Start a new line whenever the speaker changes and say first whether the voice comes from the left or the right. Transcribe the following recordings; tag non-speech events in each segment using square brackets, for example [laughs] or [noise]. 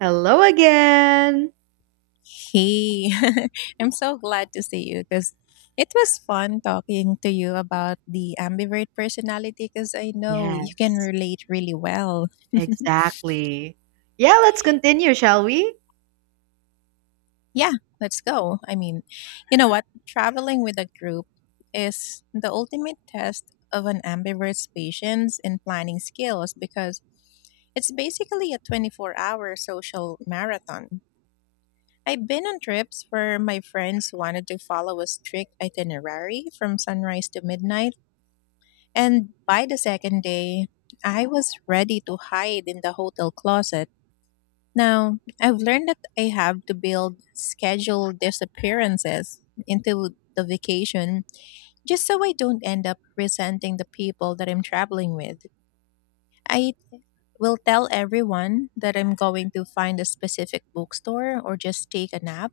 right: Hello again.
left: Hey, [laughs] I'm so glad to see you because it was fun talking to you about the ambivert personality because I know you can
right: Yes.
left: relate really well.
right: Exactly. Yeah, let's continue, shall we?
left: Yeah, let's go. I mean, you know what? Traveling with a group is the ultimate test of an ambivert's patience and planning skills because it's basically a 24-hour hour social marathon. I've been on trips where my friends wanted to follow a strict itinerary from sunrise to midnight. And by the second day, I was ready to hide in the hotel closet. Now, I've learned that I have to build scheduled disappearances into the vacation just so I don't end up resenting the people that I'm traveling with. I will tell everyone that I'm going to find a specific bookstore or just take a nap,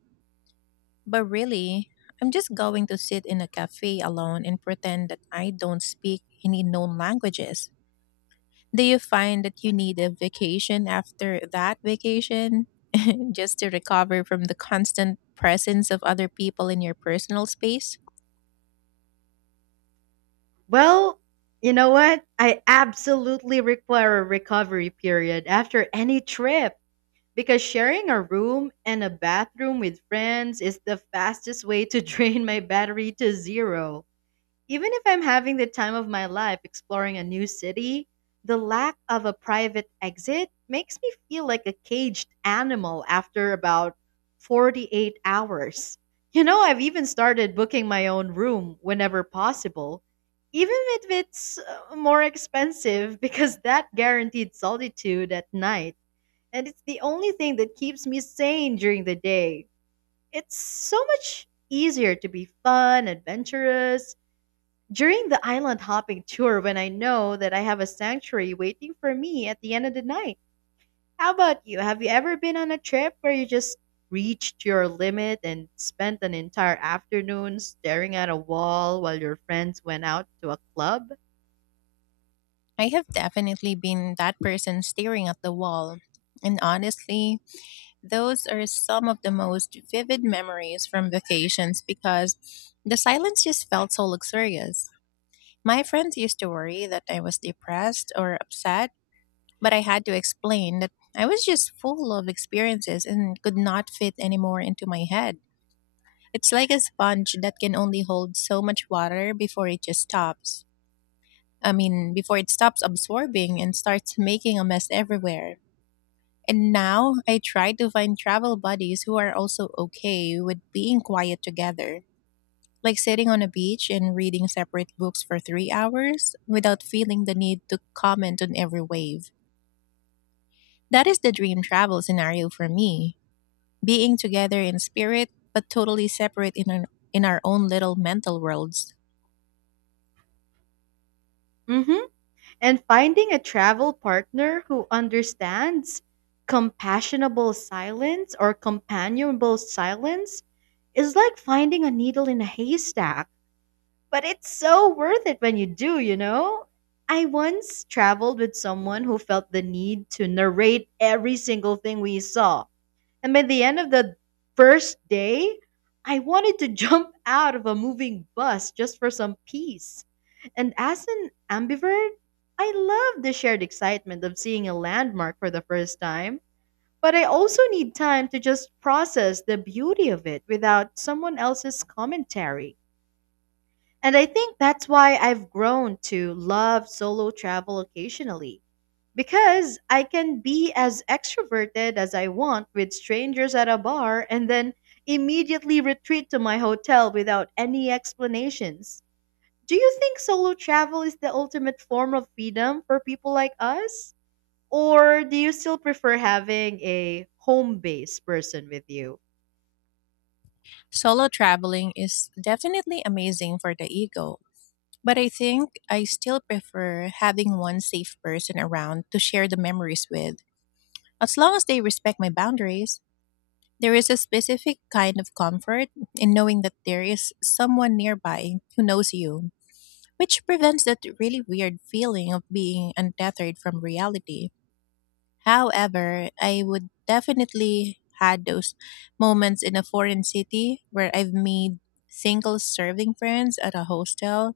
left: but really, I'm just going to sit in a cafe alone and pretend that I don't speak any known languages. Do you find that you need a vacation after that vacation just to recover from the constant presence of other people in your personal space?
right: Well, you know what? I absolutely require a recovery period after any trip because sharing a room and a bathroom with friends is the fastest way to [laughs] drain my battery to zero. Even if I'm having the time of my life exploring a new city, the lack of a private exit makes me feel like a caged animal after about 48 hours. I've even started booking my own room whenever possible, even if it's more expensive, [laughs] because that guaranteed solitude at night. And it's the only thing that keeps me sane during the day. It's so much easier to be fun, adventurous, during the island hopping tour, when I know that I have a sanctuary waiting for me at the end of the night. How about you? Have you ever been on a trip where you just reached your limit and spent an entire afternoon staring at a wall while your friends went out to a club?
left: I have definitely been that person staring at the wall. And honestly, those are some of the most vivid memories from vacations because the silence just felt so luxurious. My friends used to worry that I was depressed or upset, but I had to explain that I was just full of experiences and could not fit any more into my head. It's like a sponge that can only hold so much water before it just stops. I mean, before it stops absorbing and starts making a mess everywhere. And now I try to find travel buddies who are also okay with being quiet together, like sitting on a beach and reading separate books for 3 hours without feeling the need to comment on every wave. That is the dream travel scenario for me, being together in spirit, but totally separate in our, own little mental worlds.
right: Hmm. And finding a travel partner who understands compassionable silence, or companionable silence, is like finding a needle in a haystack. But it's so worth it when you do, you know? I once traveled with someone who felt the need to narrate every single thing we saw. And by the end of the first day, I wanted to [laughs] jump out of a moving bus just for some peace. And as an ambivert, I love the shared excitement of seeing a landmark for the first time. But I also need time to just process the beauty of it without someone else's commentary. And I think that's why I've grown to love solo travel occasionally. Because I can be as extroverted as I want with strangers at a bar, and then immediately retreat to my hotel without any explanations. Do you think solo travel is the ultimate form of freedom for people like us? Or do you still prefer having a home based person with you?
left: Solo traveling is definitely amazing for the ego, but I think I still prefer having one safe person around to share the memories with. As long as they respect my boundaries, there is a specific kind of comfort in knowing that there is someone nearby who knows you, which prevents that really weird feeling of being untethered from reality. However, I would definitely had those moments in a foreign city where I've made single serving friends at a hostel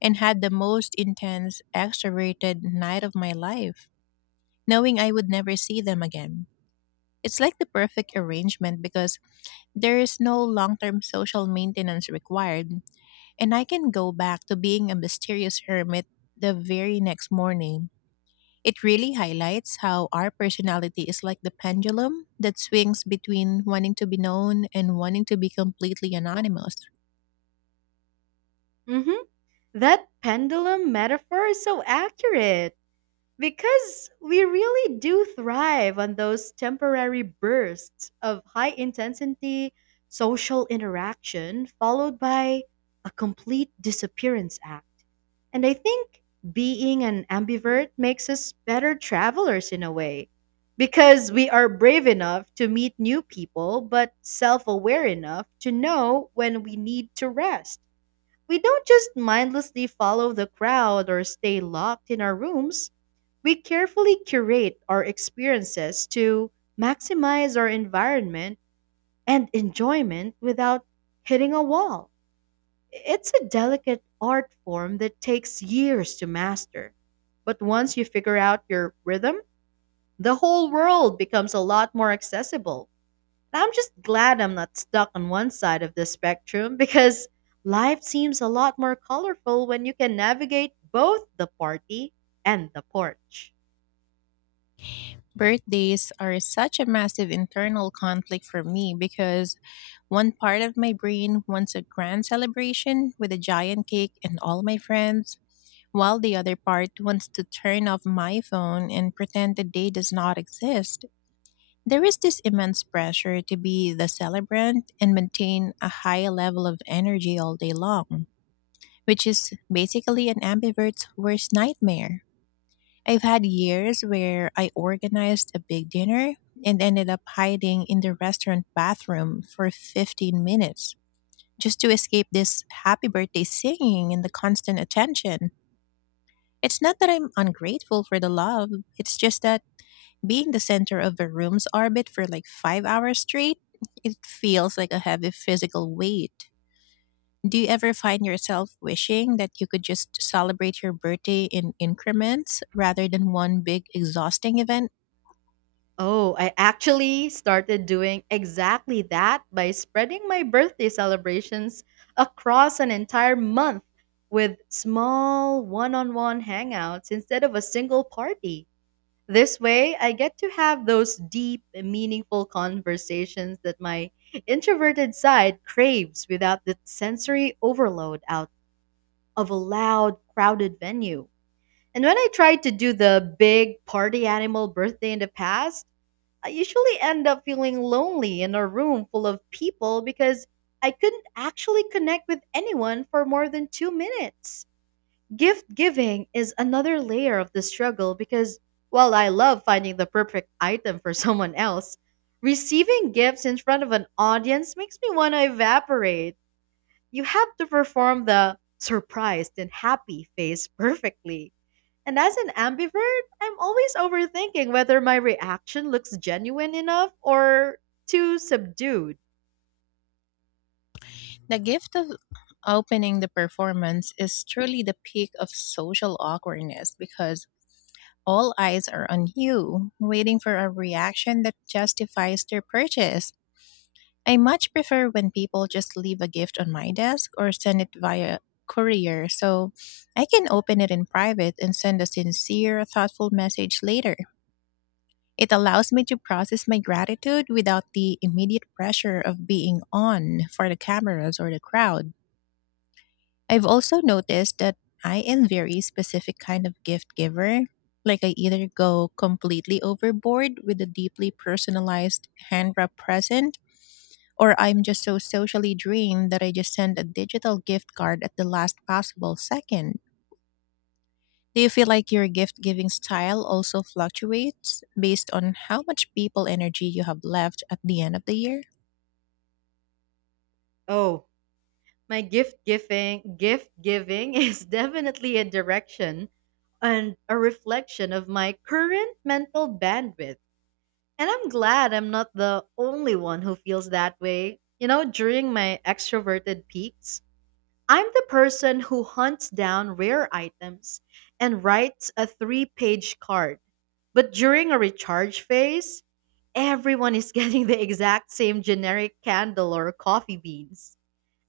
left: and had the most intense extroverted night of my life, knowing I would never see them again. It's like the perfect arrangement because there is no long term social maintenance required, and I can go back to being a mysterious hermit the very next morning. It really highlights how our personality is like the pendulum that swings between wanting to be known and wanting to be completely anonymous.
right: Hmm. That pendulum metaphor is so accurate. Because we really do thrive on those temporary bursts of high intensity social interaction followed by a complete disappearance act. And I think being an ambivert makes us better travelers in a way, because we are brave enough to meet new people but self aware enough to know when we need to rest. We don't just mindlessly follow the crowd or stay locked in our rooms. We carefully curate our experiences to maximize our environment and enjoyment without hitting a wall. It's a delicate art form that takes years to master. But once you figure out your rhythm, the whole world becomes a lot more accessible. And I'm just glad I'm not stuck on one side of the spectrum, because life seems a lot more colorful when you can navigate both the party and the porch.
left: Birthdays are such a massive internal conflict for me because one part of my brain wants a grand celebration with a giant cake and all my friends, while the other part wants to turn off my phone and pretend the day does not exist. There is this immense pressure to be the celebrant and maintain a high level of energy all day long, which is basically an ambivert's worst nightmare. I've had years where I organized a big dinner and ended up hiding in the restaurant bathroom for 15 minutes just to escape this happy birthday singing and the constant attention. It's not that I'm ungrateful for the love, it's just that being the center of a room's orbit for like 5 hours straight, it feels like a heavy physical weight. Do you ever find yourself wishing that you could just celebrate your birthday in increments rather than one big exhausting event?
right: Oh, I actually started doing exactly that, by spreading my birthday celebrations across an entire month with small one on one hangouts instead of a single party. This way, I get to have those deep, meaningful conversations that my introverted side craves without the sensory overload out of a loud, crowded venue. And when I tried to do the big party animal birthday in the past, I usually end up feeling lonely in a room full of people because I couldn't actually connect with anyone for more than 2 minutes. Gift giving is another layer of the struggle, because while I love finding the perfect item for [laughs] someone else, receiving gifts in front of an audience makes me want to evaporate. You have to perform the surprised and happy face perfectly, and as an ambivert, I'm always overthinking whether my reaction looks genuine enough or too subdued.
left: The gift of opening the performance is truly the peak of social awkwardness because all eyes are on you, waiting for a reaction that justifies their purchase. I much prefer when people just leave a gift on my desk or send it via courier so I can open it in private and send a sincere, thoughtful message later. It allows me to process my gratitude without the immediate pressure of being on for the cameras or the crowd. I've also noticed that I am very specific kind of gift giver. Like I either go completely overboard with a deeply personalized hand wrapped present, or I'm just so socially drained that I just send a digital gift card at the last possible second. Do you feel like your gift giving style also fluctuates based on how much people energy you have left at the end of the year?
right: Oh, my gift giving [laughs] is definitely a direction and a reflection of my current mental bandwidth. And I'm glad I'm not the only one who feels that way. During my extroverted peaks, I'm the person who hunts down rare items and writes a three-page card. But during a recharge phase, everyone is [laughs] getting the exact same generic candle or coffee beans.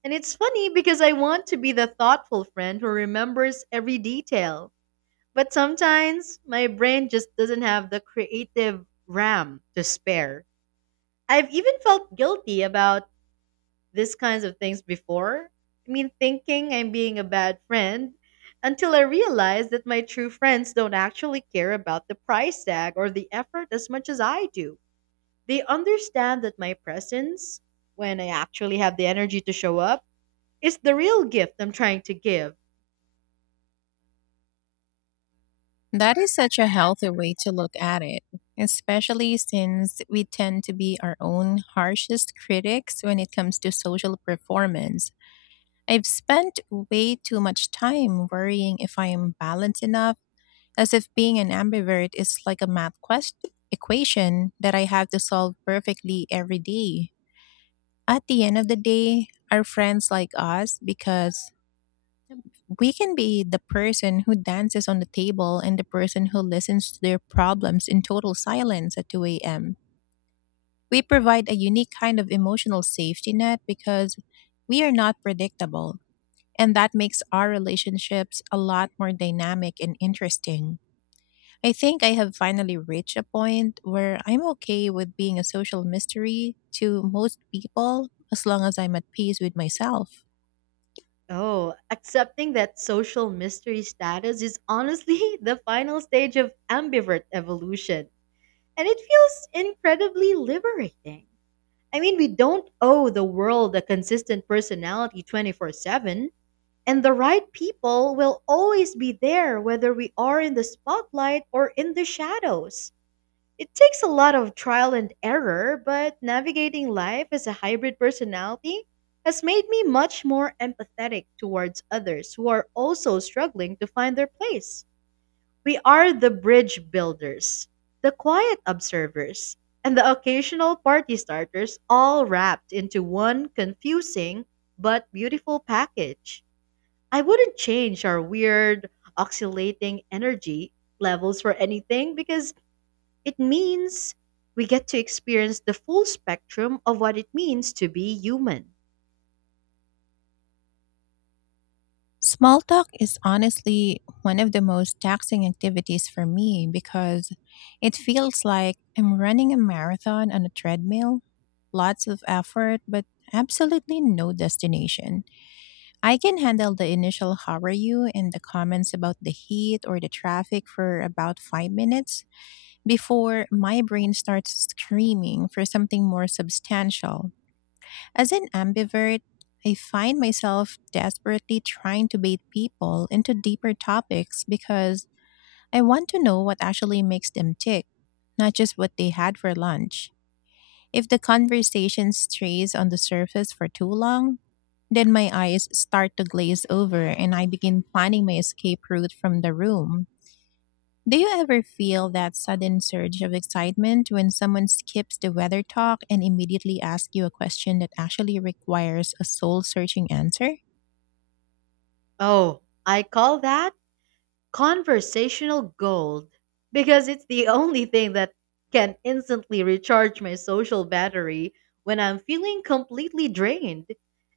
right: And it's funny, because I want to be the thoughtful friend who remembers every detail. But sometimes my brain just doesn't have the creative RAM to spare. I've even felt guilty about these kinds of things before. I mean, thinking I'm being a bad friend, until I realized that my true friends don't actually care about the price tag or the effort as much as I do. They understand that my presence, when I actually have the energy to show up, is the real gift I'm trying to give.
left: That is such a healthy way to look at it, especially since we tend to be our own harshest critics when it comes to social performance. I've spent way too much time worrying if I am balanced enough, as if being an ambivert is like a math quest equation that I have to solve perfectly every day. At the end of the day, our friends like us because we can be the person who dances on the table and the person who listens to their problems in total silence at 2 a.m. We provide a unique kind of emotional safety net because we are not predictable, and that makes our relationships a lot more dynamic and interesting. I think I have finally reached a point where I'm okay with being a social mystery to most people as long as I'm at peace with myself.
right: Oh, accepting that social mystery status is honestly [laughs] the final stage of ambivert evolution, and it feels incredibly liberating. I mean, we don't owe the world a consistent personality 24/7, and the right people will always be there, whether we are in the spotlight or in the shadows. It takes a lot of trial and error, but navigating life as a hybrid personality has made me much more empathetic towards others who are also struggling to find their place. We are the bridge builders, the quiet observers, and the occasional party starters, all wrapped into one confusing but beautiful package. I wouldn't change our weird, oscillating energy levels for anything, because it means we get to experience the full spectrum of what it means to be human.
left: Small talk is honestly one of the most taxing activities for me because it feels like I'm running a marathon on a treadmill, lots of effort, but absolutely no destination. I can handle the initial how are you and the comments about the heat or the traffic for about 5 minutes before my brain starts screaming for something more substantial. As an ambivert, I find myself desperately trying to bait people into deeper topics because I want to know what actually makes them tick, not just what they had for lunch. If the conversation strays on the surface for too long, then my eyes start to glaze over and I begin planning my escape route from the room. Do you ever feel that sudden surge of excitement when someone skips the weather talk and immediately asks you a question that actually requires a soul searching answer?
right: Oh, I call that conversational gold, because it's the only thing that can instantly recharge my social battery when I'm feeling completely drained.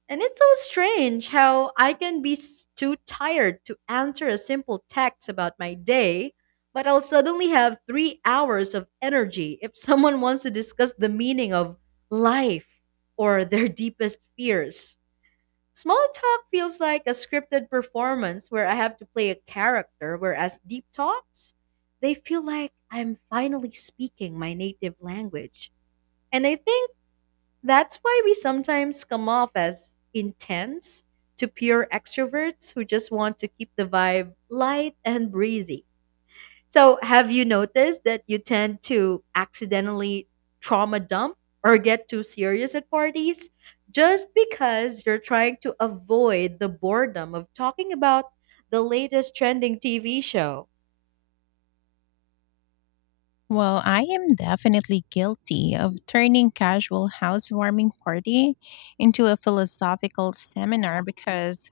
right: And it's so strange how I can be too tired to answer a simple text about my day, but I'll suddenly have 3 hours of energy if someone wants to discuss the meaning of life or their [laughs] deepest fears. Small talk feels like a scripted performance where I have to play a character, whereas deep talks, they feel like I'm finally speaking my native language. And I think that's why we sometimes come off as intense to pure extroverts who just want to keep the vibe light and breezy. So, have you noticed that you tend to accidentally trauma dump or get too serious at parties, just because you're trying to avoid the boredom of talking about the latest trending TV show?
left: Well, I am definitely guilty of turning casual housewarming party into a philosophical seminar because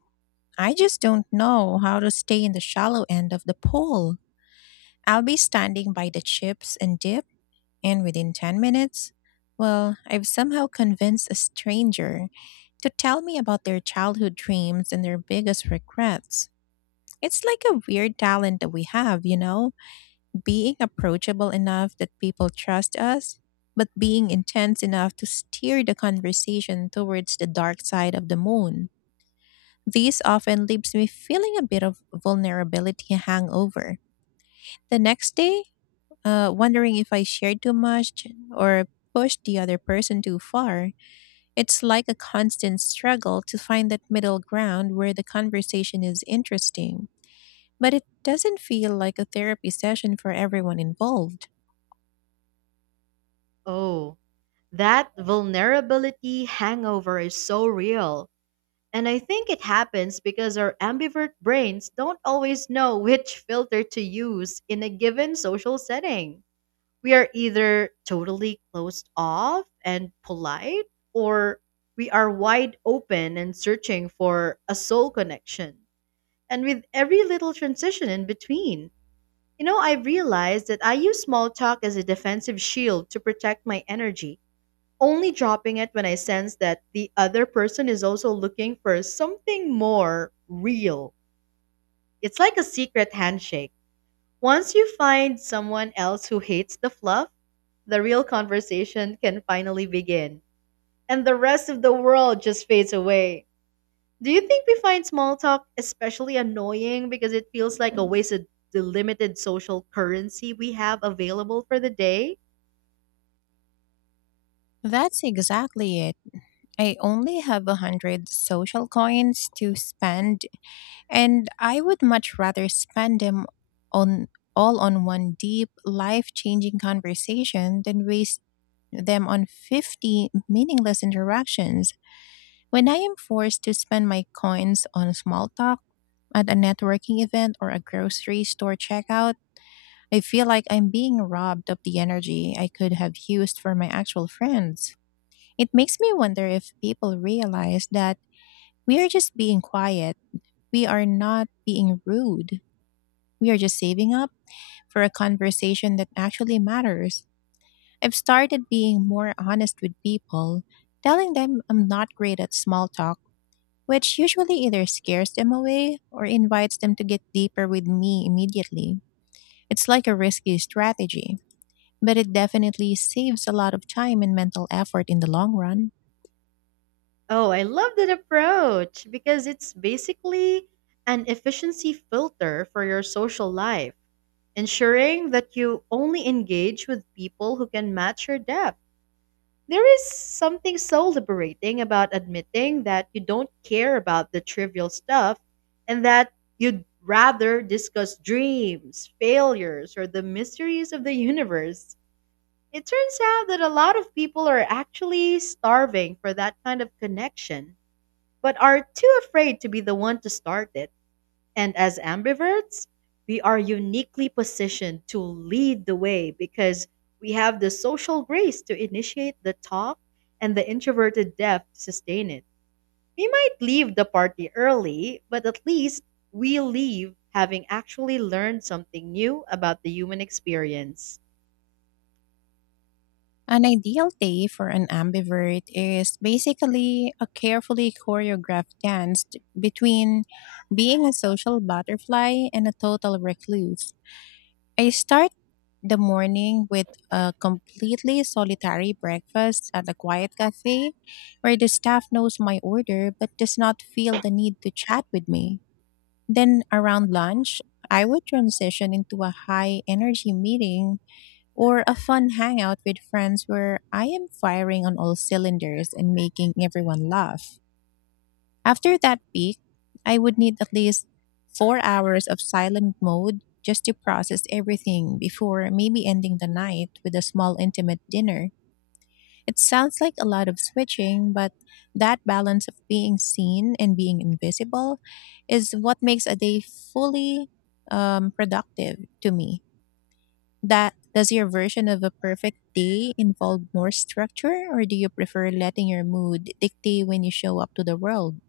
left: I just don't know how to stay in the shallow end of the pool. I'll be standing by the chips and dip, and within 10 minutes, well, I've somehow convinced a stranger to tell me about their childhood dreams and their biggest regrets. It's like a weird talent that we have, being approachable enough that people trust us, but being intense enough to steer the conversation towards the dark side of the moon. This often leaves me feeling a bit of vulnerability hangover. The next day, wondering if I shared too much or pushed the other person too far. It's like a constant struggle to find that middle ground where the conversation is interesting, but it doesn't feel like a therapy session for everyone involved.
right: Oh, that vulnerability hangover is so real. And I think it happens because our ambivert brains don't always know which filter to use in a given social setting. We are either totally closed off and polite, or we are wide open and searching for a soul connection, and with every little transition in between. I've realized that I use small talk as a defensive shield to protect my energy, only dropping it when I sense that the other person is also looking for something more real. It's like a secret handshake. Once you find someone else who hates the fluff, the real conversation can finally begin, and the rest of the world just fades away. Do you think we find small talk especially annoying because it feels like a waste of the limited social currency we have available for the day?
left: That's exactly it. I only have 100 social coins to spend, and I would much rather spend them on, all on one deep, life changing conversation than waste them on 50 meaningless interactions. When I am forced to spend my coins on small talk at a networking event or a grocery store checkout, I feel like I'm being robbed of the energy I could have used for my actual friends. It makes me wonder if people realize that we are just being quiet. We are not being rude. We are just saving up for a conversation that actually matters. I've started being more honest with people, telling them I'm not great at small talk, which usually either scares them away or invites them to get deeper with me immediately. It's like a risky strategy, but it definitely saves a lot of time and mental effort in the long run.
right: Oh, I love that approach, because it's basically an efficiency filter for your social life, ensuring that you only engage with people who can match your depth. There is something so liberating about admitting that you don't care about the trivial stuff, and that you'd rather discuss dreams, failures, or the mysteries of the universe. It turns out that a lot of people are actually starving for that kind of connection, but are too afraid to be the one to start it. And as ambiverts, we are uniquely positioned to lead the way, because we have the social grace to initiate the talk and the introverted depth to sustain it. We might leave the party early, but at least we leave having actually learned something new about the human experience.
left: An ideal day for an ambivert is basically a carefully choreographed dance between being a social butterfly and a total recluse. I start the morning with a completely solitary breakfast at a quiet cafe where the staff knows my order but does not feel the need to chat with me. Then around lunch, I would transition into a high energy meeting or a fun hangout with friends where I am firing on all cylinders and making everyone laugh. After that peak, I would need at least 4 hours of silent mode just to process everything before maybe ending the night with a small intimate dinner. It sounds like a lot of switching, but that balance of being seen and being invisible is what makes a day fully productive to me. That does your version of a perfect day involve more structure, or do you prefer letting your mood dictate when you show up to the world?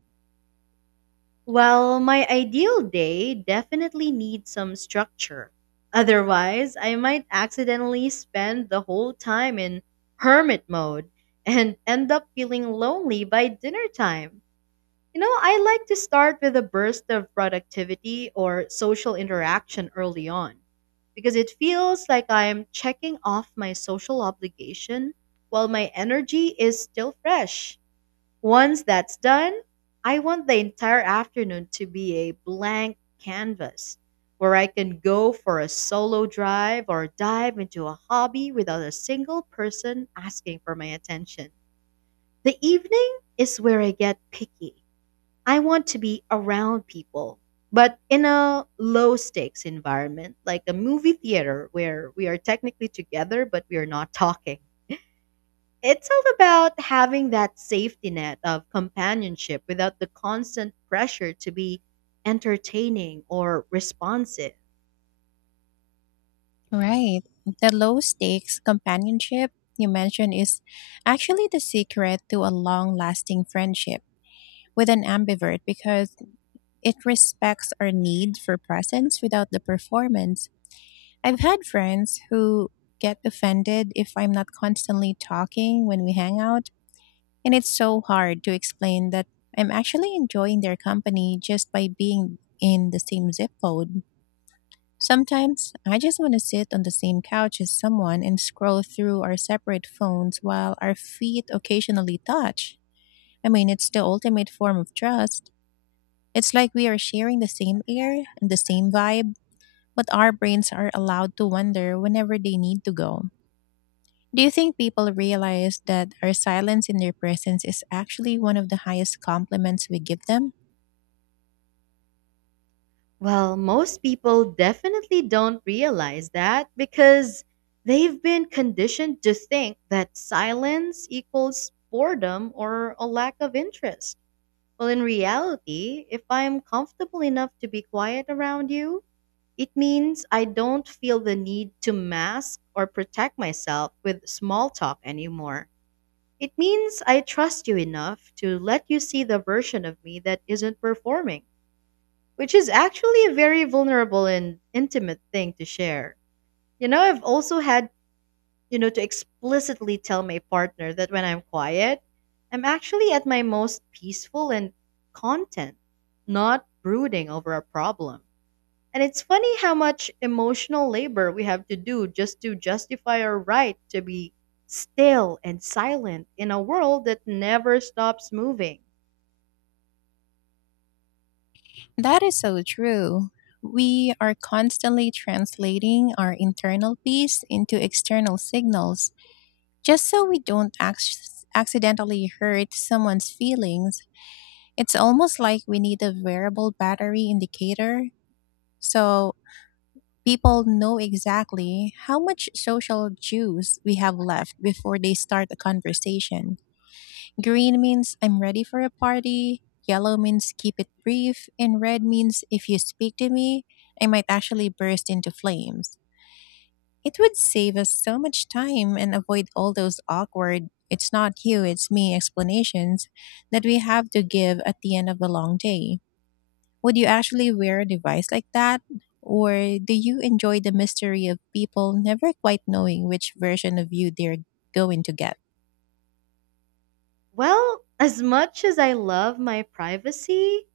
right: Well, my ideal day definitely needs some structure. Otherwise, I might accidentally spend the whole time in hermit mode and end up feeling lonely by dinner time. I like to start with a burst of productivity or social interaction early on, because it feels like I am checking off my social obligation while my energy is still fresh. Once that's done, I want the entire afternoon to be a blank canvas, where I can go for a solo drive or dive into a hobby without a single person asking for my attention. The evening is where I get picky. I want to be around people, but in a low stakes environment, like a movie theater where we are technically together but we are not talking. It's all about having that safety net of companionship without the constant pressure to be entertaining or responsive.
left: Right. The low stakes companionship you mentioned is actually the secret to a long lasting friendship with an ambivert, because it respects our need for presence without the performance. I've had friends who get offended if I'm not constantly talking when we hang out, and it's so hard to explain that I'm actually enjoying their company just by being in the same zip code. Sometimes I just want to sit on the same couch as someone and scroll through our separate phones while our feet occasionally touch. I mean, it's the ultimate form of trust. It's like we are sharing the same air and the same vibe, but our brains are allowed to wander whenever they need to go. Do you think people realize that our silence in their presence is actually one of the highest compliments we give them?
right: Well, most people definitely don't realize that because they've been conditioned to think that silence equals boredom or a lack of interest. Well, in reality, if I'm comfortable enough to be quiet around you, it means I don't feel the need to mask or protect myself with small talk anymore. It means I trust you enough to let you see the version of me that isn't performing, which is actually a very vulnerable and intimate thing to share. You know, I've also had to explicitly tell my partner that when I'm quiet, I'm actually at my most peaceful and content, not brooding over a problem. And it's funny how much emotional labor we have to do just to justify our right to be still and silent in a world that never stops moving.
left: That is so true. We are constantly translating our internal peace into external signals just so we don't accidentally hurt someone's feelings. It's almost like we need a variable battery indicator so people know exactly how much social juice we have left before they start a conversation. Green means I'm ready for a party, yellow means keep it brief, and red means if you speak to me, I might actually burst into flames. It would save us so much time and avoid all those awkward, "it's not you, it's me" explanations that we have to give at the end of a long day. Would you actually wear a device like that? Or do you enjoy the mystery of people never quite knowing which version of you they're going to get?
right: Well, as much as I love my privacy,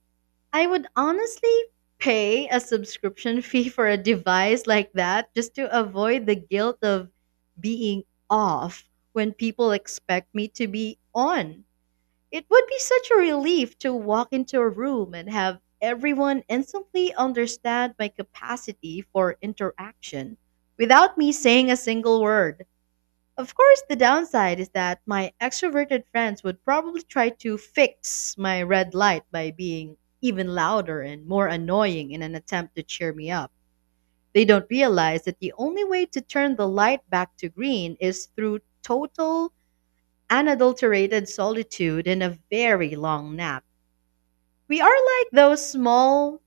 right: I would honestly pay a subscription [laughs] fee for a device like that just to avoid the guilt of being off when people expect me to be on. It would be such a relief to walk into a room and have everyone instantly understand my capacity for interaction without me saying a single word. Of course, the downside is that my extroverted friends would probably try to fix my red light by being even louder and more annoying in an attempt to cheer me up. They don't realize that the only way to turn the light back to green is through total, unadulterated solitude and a very long nap. We are like those small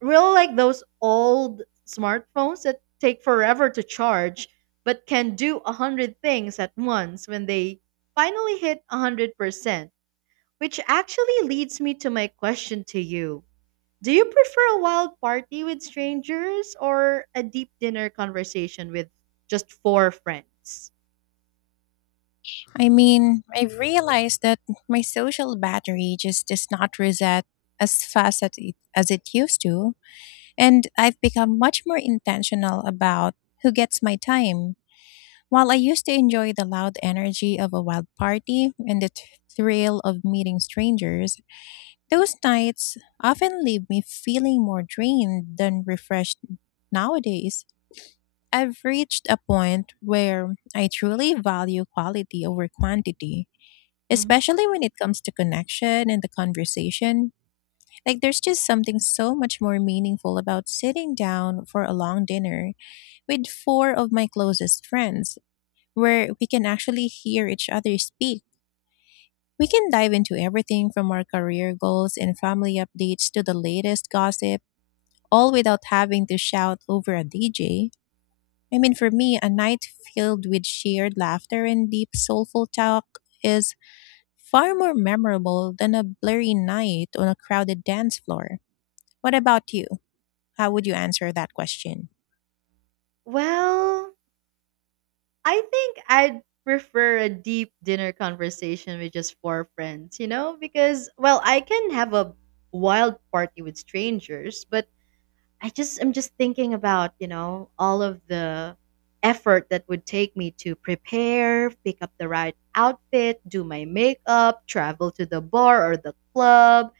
right: real like those old smartphones that take forever to charge, but can do a hundred things at once when they finally hit 100%, which actually leads me to my question to you: do you prefer a wild party with strangers, or a deep dinner conversation with just four friends?
left: I mean, I've realized that my social battery just does not reset as fast as it used to, and I've become much more intentional about who gets my time. While I used to enjoy the loud energy of a wild party and the thrill of meeting strangers, those nights often leave me feeling more drained than refreshed nowadays. I've reached a point where I truly value quality over quantity,
right: Hmm.
left: especially when it comes to connection and the conversation. Like, there's just something so much more meaningful about sitting down for a long dinner with four of my closest friends, where we can actually hear each other speak. We can dive into everything from our career goals and family updates to the latest gossip, all without having to shout over a DJ. I mean, for me, a night filled with shared laughter and deep, soulful talk is far more memorable than a blurry night on a crowded dance floor. What about you? How would you answer that question?
right: Well, I think I'd prefer a deep dinner conversation with just four friends, you know, because, well, I can have a wild party with strangers, but I'm just thinking about, all of the effort that would take me to prepare, pick up the right outfit, do my makeup, travel to the bar or the club,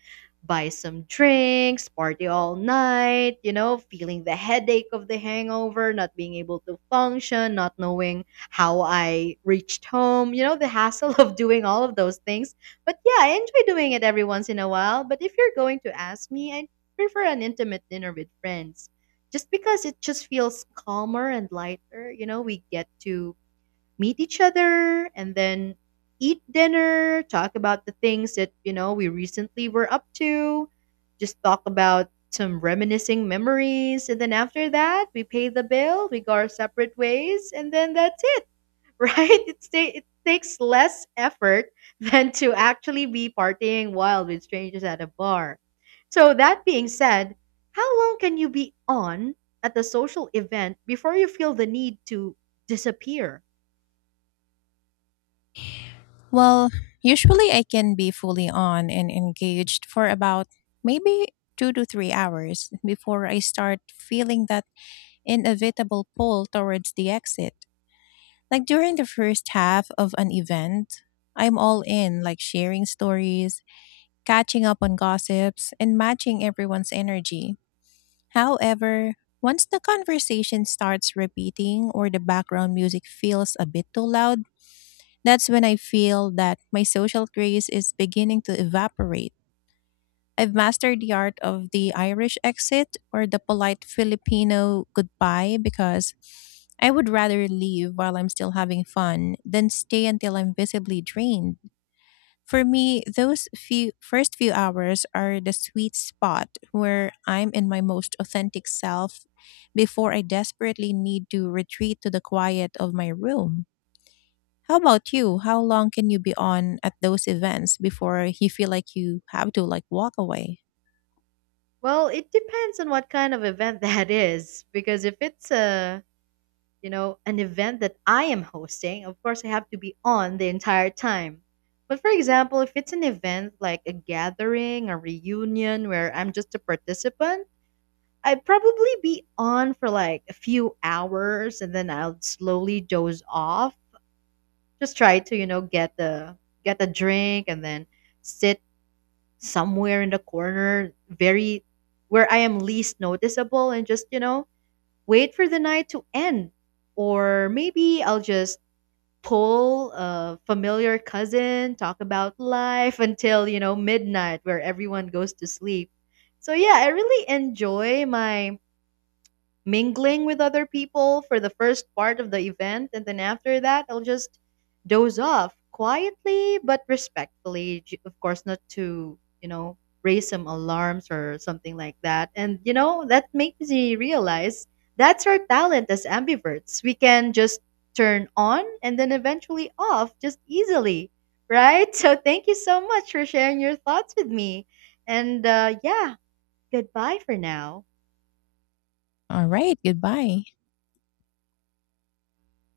right: buy some drinks, party all night, feeling the headache of the hangover, not being able to function, not knowing how I reached home, the hassle [laughs] of doing all of those things. But yeah, I enjoy doing it every once in a while. But if you're going to ask me, I prefer an intimate dinner with friends just because it just feels calmer and lighter. You know, we get to meet each other and then eat dinner, talk about the things that, we recently were up to, just talk about some reminiscing memories. And then after that, we pay the bill, we go our separate ways, and then that's it, right? [laughs] It takes less effort [laughs] than to actually be partying wild with strangers at a bar. So, that being said, how long can you be on at a social event before you feel the need to disappear?
left: Well, usually I can be fully on and engaged for about maybe 2 to 3 hours before I start feeling that inevitable pull towards the exit. Like during the first half of an event, I'm all in, like sharing stories, catching up on gossips, and matching everyone's energy. However, once the conversation starts repeating or the background music feels a bit too loud, that's when I feel that my social grace is beginning to evaporate. I've mastered the art of the Irish exit or the polite Filipino goodbye, because I would rather leave while I'm still having fun than stay until I'm visibly drained. For me, those few first few hours are the sweet spot where I'm in my most authentic self before I desperately need to retreat to the quiet of my room. How about you? How long can you be on at those events before you feel like you have to, like, walk away?
right: Well, it depends on what kind of event [laughs] that is, because if it's an event that I am hosting, of course I have to be on the entire time. But for example, if it's an event like a gathering, a reunion where I'm just a participant, I'd probably be on for like a few hours, and then I'll slowly doze off. Just try to, get a drink and then sit somewhere in the corner, very where I am least noticeable, and just, wait for the night to end. Or maybe I'll just pull a familiar cousin, talk about life until, midnight, where everyone goes to sleep. So yeah, I really enjoy my mingling with other people for the first part of the event, and then after that I'll just doze off quietly but respectfully, of course, not to raise some alarms or something like that. And that makes me realize, that's our talent as ambiverts. We can just turn on and then eventually off, just easily, right? [laughs] So thank you so much for sharing your thoughts with me, and yeah, goodbye for now.
left: All right, goodbye.